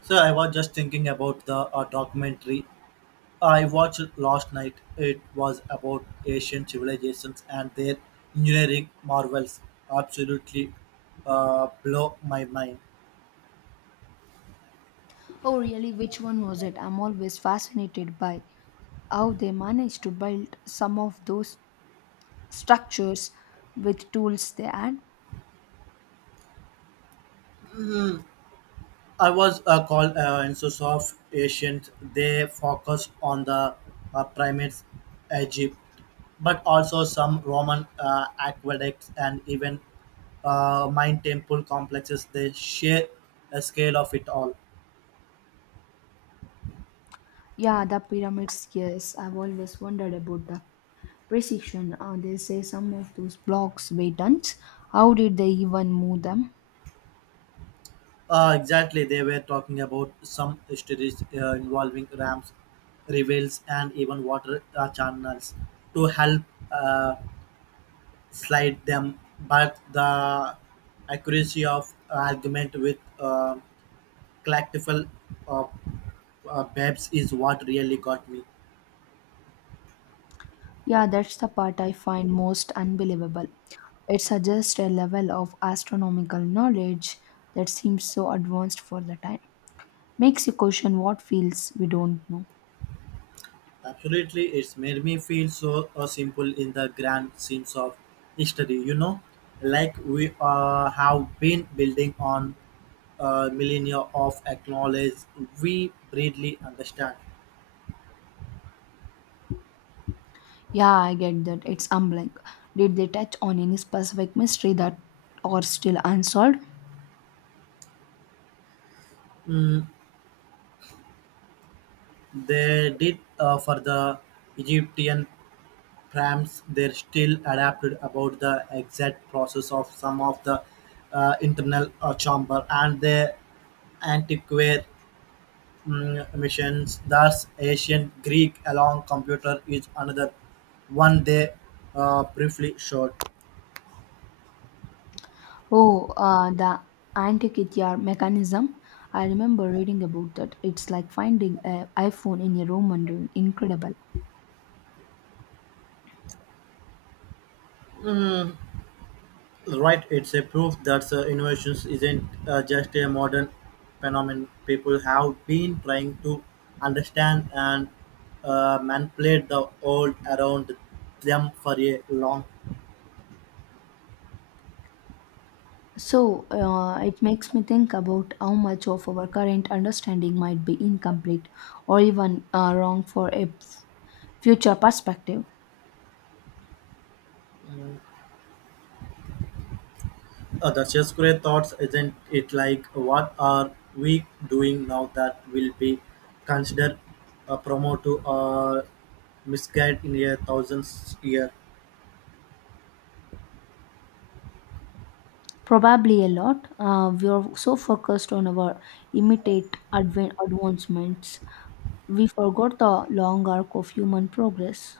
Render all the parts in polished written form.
So I was just thinking about the documentary I watched last night. It was about ancient civilizations and their engineering marvels. Absolutely blow my mind. Oh, really? Which one was it? I'm always fascinated by how they managed to build some of those structures with tools they had. I was called Ancestors of Ancient. They focus on the primates, Egypt, but also some Roman aqueducts and even mine temple complexes. They share a scale of it all. Yeah, the pyramids, yes. I've always wondered about the precision. They say some of those blocks weigh tons. How did they even move them? Exactly, they were talking about some stories involving ramps, rivels, and even water channels to help uh, slide them. But the accuracy of argument with collectible uh, babes is what really got me. Yeah, that's the part I find most unbelievable. It suggests a level of astronomical knowledge that seems so advanced for the time. Makes you question what fields we don't know. Absolutely, it's made me feel so simple in the grand scenes of history, you know, like we have been building on millennia of acknowledge we greatly understand. Yeah, I get that. It's humbling. Did they touch on any specific mystery that are still unsolved? Mm, they did for the Egyptian prams, they're still adapted about the exact process of some of the internal chamber and the antiquary missions. Thus, ancient Greek along computer is another one they briefly showed. Oh, the Antikythera mechanism. I remember reading about that. It's like finding an iPhone in a Roman ruin. Incredible. Right, it's a proof that innovations isn't just a modern phenomenon. People have been trying to understand and manipulate the old around them for a long. So, it makes me think about how much of our current understanding might be incomplete or even wrong for a future perspective. The Shakespeare thoughts isn't it? Like what are we doing now that will be considered a promo to a misguide in a thousandth year? Probably a lot. We are so focused on our immediate advancements, we forgot the long arc of human progress.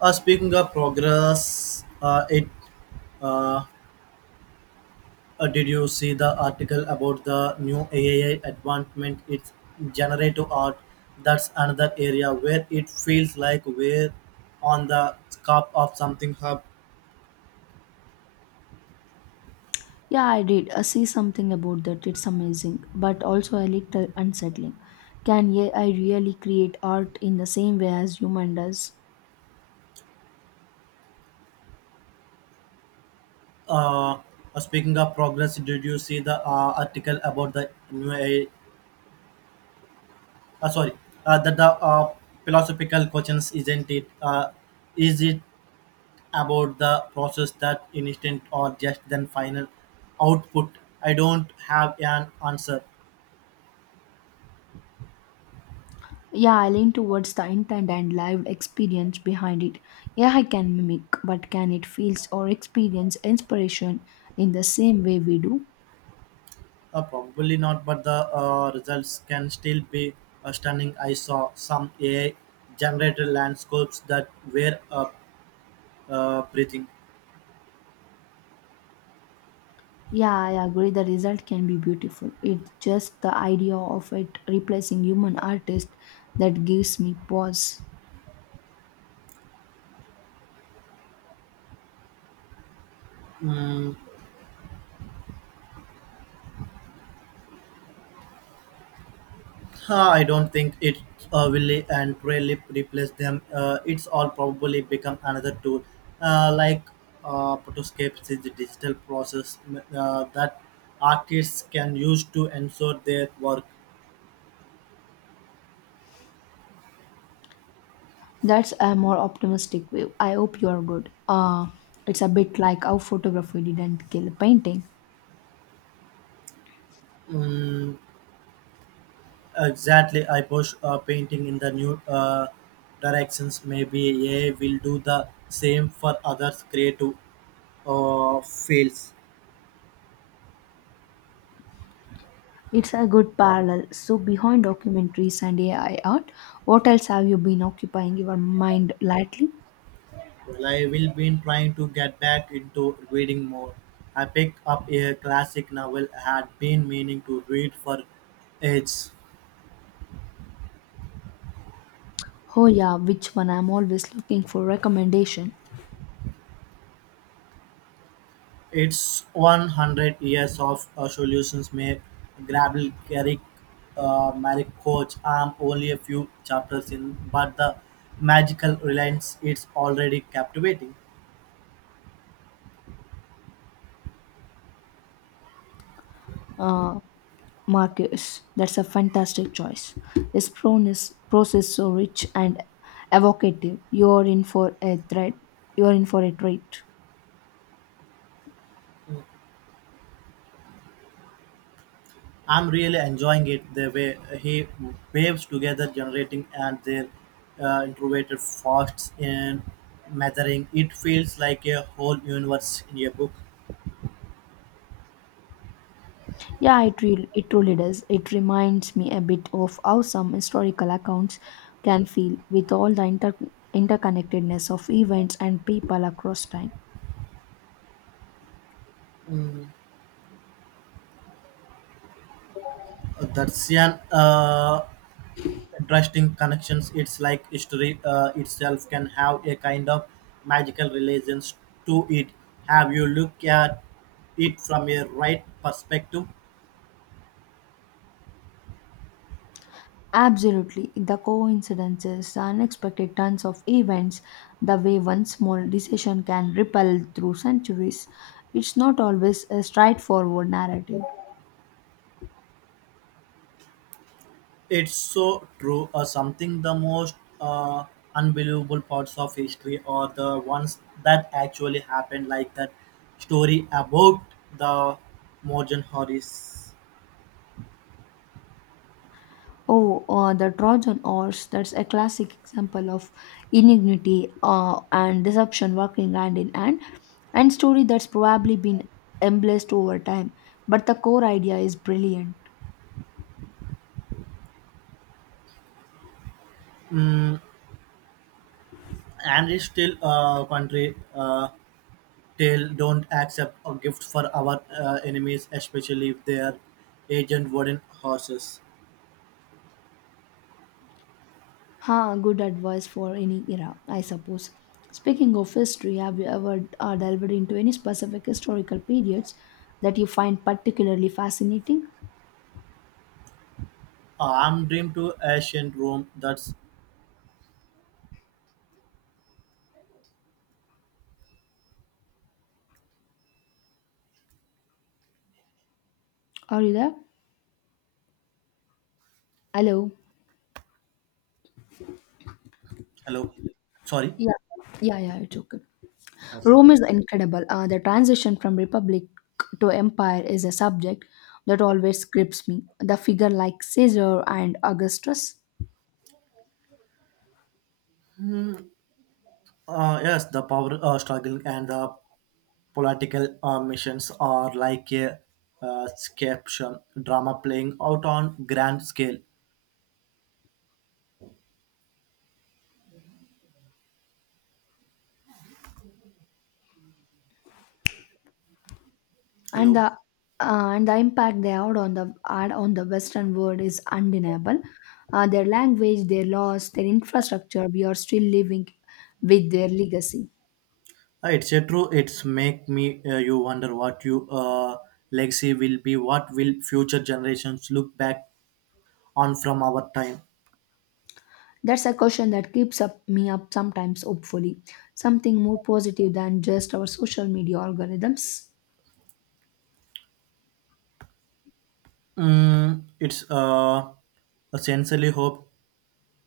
Speaking of progress, it uh, did you see the article about the new AI advancement? It's generative art. That's another area where it feels like we're on the scope of something hub. Yeah, I did. I see something about that. It's amazing, but also a little unsettling. Can AI really create art in the same way as human does? Uh, speaking of progress, did you see the article about the new AI? Sorry That the philosophical questions isn't it? Is it about the process that instant or just then final output? I don't have an answer. Yeah, I lean towards the intent and live experience behind it. Yeah, I can mimic, but can it feels or experience inspiration in the same way we do? Probably not, but the results can still be stunning. I saw some AI generated landscapes that were breathing. Yeah, I agree. The result can be beautiful. It's just the idea of it replacing human artist that gives me pause. Mm, I don't think it will entirely replace them. It's all probably become another tool, like Photoscape is the digital process that artists can use to ensure their work. That's a more optimistic view. I hope you are good. It's a bit like how photography didn't kill painting. Mm, exactly, I push painting in the new directions. Maybe AI will do the same for others creative fields. It's a good parallel. So, behind documentaries and AI art, what else have you been occupying your mind lately? Well, I will been trying to get back into reading more. I picked up a classic novel I had been meaning to read for ages. Oh, yeah, which one? I'm always looking for recommendation. It's 100 years of solutions may grapple Garrick Marrick Coach. I'm only a few chapters in, but the magical reliance it's already captivating. Uh, Marcus, that's a fantastic choice. His proness, prose is so rich and evocative. You're in for a threat. You're in for a treat. I'm really enjoying it the way he waves together, generating and their introverted thoughts in measuring. It feels like a whole universe in a book. Yeah, it really, it truly does. It reminds me a bit of how some historical accounts can feel with all the interconnectedness of events and people across time. Mm, that's an interesting connections. It's like history itself can have a kind of magical relations to it. Have you look at it from a right perspective? Absolutely, the coincidences, the unexpected turns of events, the way one small decision can ripple through centuries. It's not always a straightforward narrative. It's so true. Something the most uh, unbelievable parts of history or the ones that actually happened, like that story about the Morgan Horace. Oh, the Trojan horse, that's a classic example of ingenuity and deception working hand in hand, and story that's probably been embraced over time. But the core idea is brilliant. Mm, and it's still a country tale. Don't accept a gift for our enemies, especially if they are agent wooden horses. Ha, good advice for any era, I suppose. Speaking of history, have you ever delved into any specific historical periods that you find particularly fascinating? I'm dream to ancient Rome. That's Are you there? Hello? hello. Sorry. Yeah, yeah, yeah, it's okay. I said. Rome is incredible. The transition from republic to empire is a subject that always grips me. The figure like Caesar and Augustus. Yes, the power struggle and the political missions are like a uh, caption drama playing out on grand scale. and Hello. the and the impact they had on the Western world is undeniable. Their language, their laws, their infrastructure, we are still living with their legacy. It's a true. It's make me you wonder what you legacy will be. What will future generations look back on from our time? That's a question that keeps up me up sometimes, hopefully. Something more positive than just our social media algorithms. Mm, it's essentially hope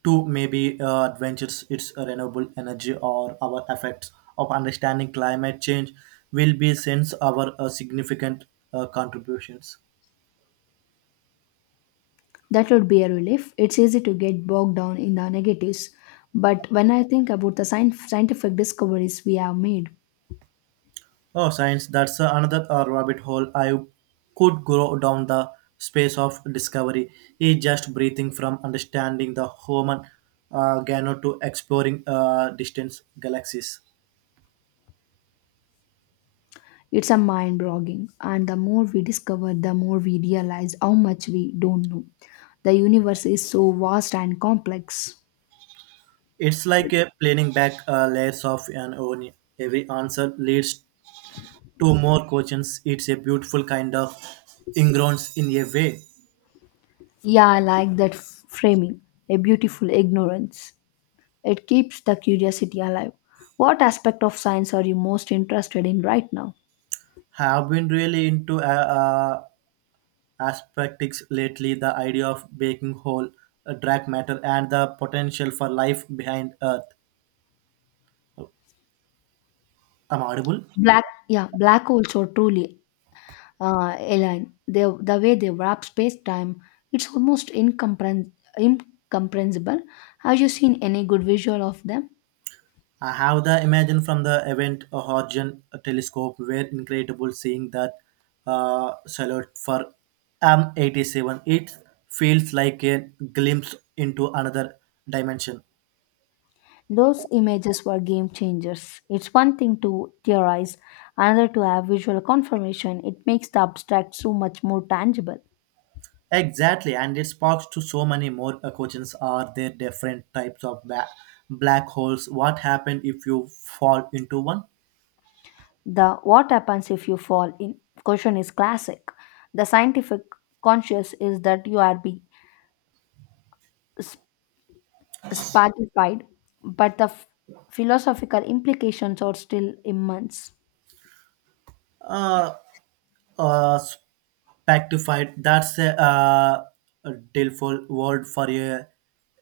to maybe adventures. It's a renewable energy or our effects of understanding climate change will be since our significant contributions. That would be a relief. It's easy to get bogged down in the negatives. But when I think about the scientific discoveries we have made, Oh, science, that's another rabbit hole I could go down the space of discovery. It's just breathing from understanding the human gano to exploring distant galaxies. it's a mind boggling, and the more we discover, the more we realize how much we don't know. The universe is so vast and complex. It's like a planning back layers of an onion. Every answer leads to more questions. It's a beautiful kind of ingrowns in a way. Yeah, I like that framing, a beautiful ignorance. It keeps the curiosity alive. What aspect of science are you most interested in right now? Have been really into Aspects lately, the idea of baking whole dark matter and the potential for life behind Earth. I'm audible. Black, yeah, black holes are truly alien. They, the way they wrap space time, it's almost incomprehensible. Have you seen any good visual of them? I have the imagine from the Event Horizon Telescope were incredible seeing that salute for M87. It feels like a glimpse into another dimension. Those images were game changers. It's one thing to theorize, another to have visual confirmation. It makes the abstract so much more tangible. Exactly, and it sparks to so many more questions. Are there different types of black holes? What happened if you fall into one? The what happens if you fall in question is classic. The scientific conscious is that you are be sp- spatified, but the philosophical implications are still immense. uh, Spectified. That's a delightful word for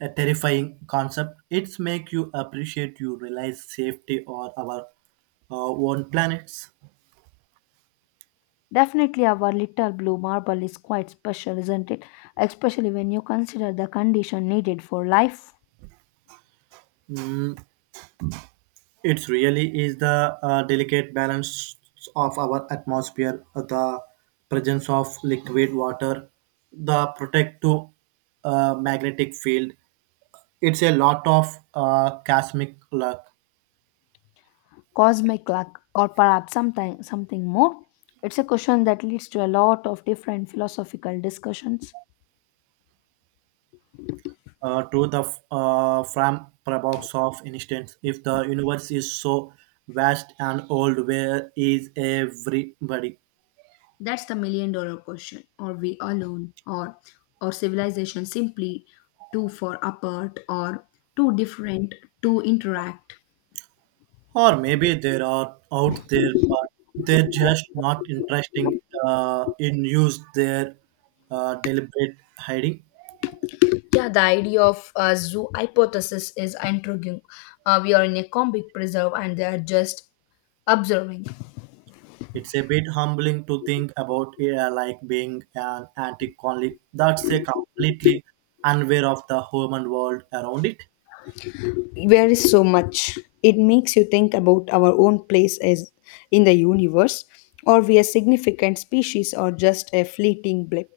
a terrifying concept. It's make you appreciate you realize safety or our own planets. Definitely, our little blue marble is quite special, isn't it? Especially when you consider the condition needed for life. Mm, it really is the delicate balance of our atmosphere, the presence of liquid water, the protective magnetic field. It's a lot of cosmic luck. Cosmic luck, or perhaps something, something more? It's a question that leads to a lot of different philosophical discussions. From parabox of instance, if the universe is so vast and old, where is everybody? That's the million-dollar question. Are we alone, or civilization simply too far apart or too different to interact? Or maybe there are out there but they're just not interesting in use their deliberate hiding. Yeah, the idea of a zoo hypothesis is intriguing. We are in a comic preserve and they are just observing. It's a bit humbling to think about like being an antique colony that's a completely unaware of the human world around it. There is so much. It makes you think about our own place as in the universe, or we a significant species or just a fleeting blip.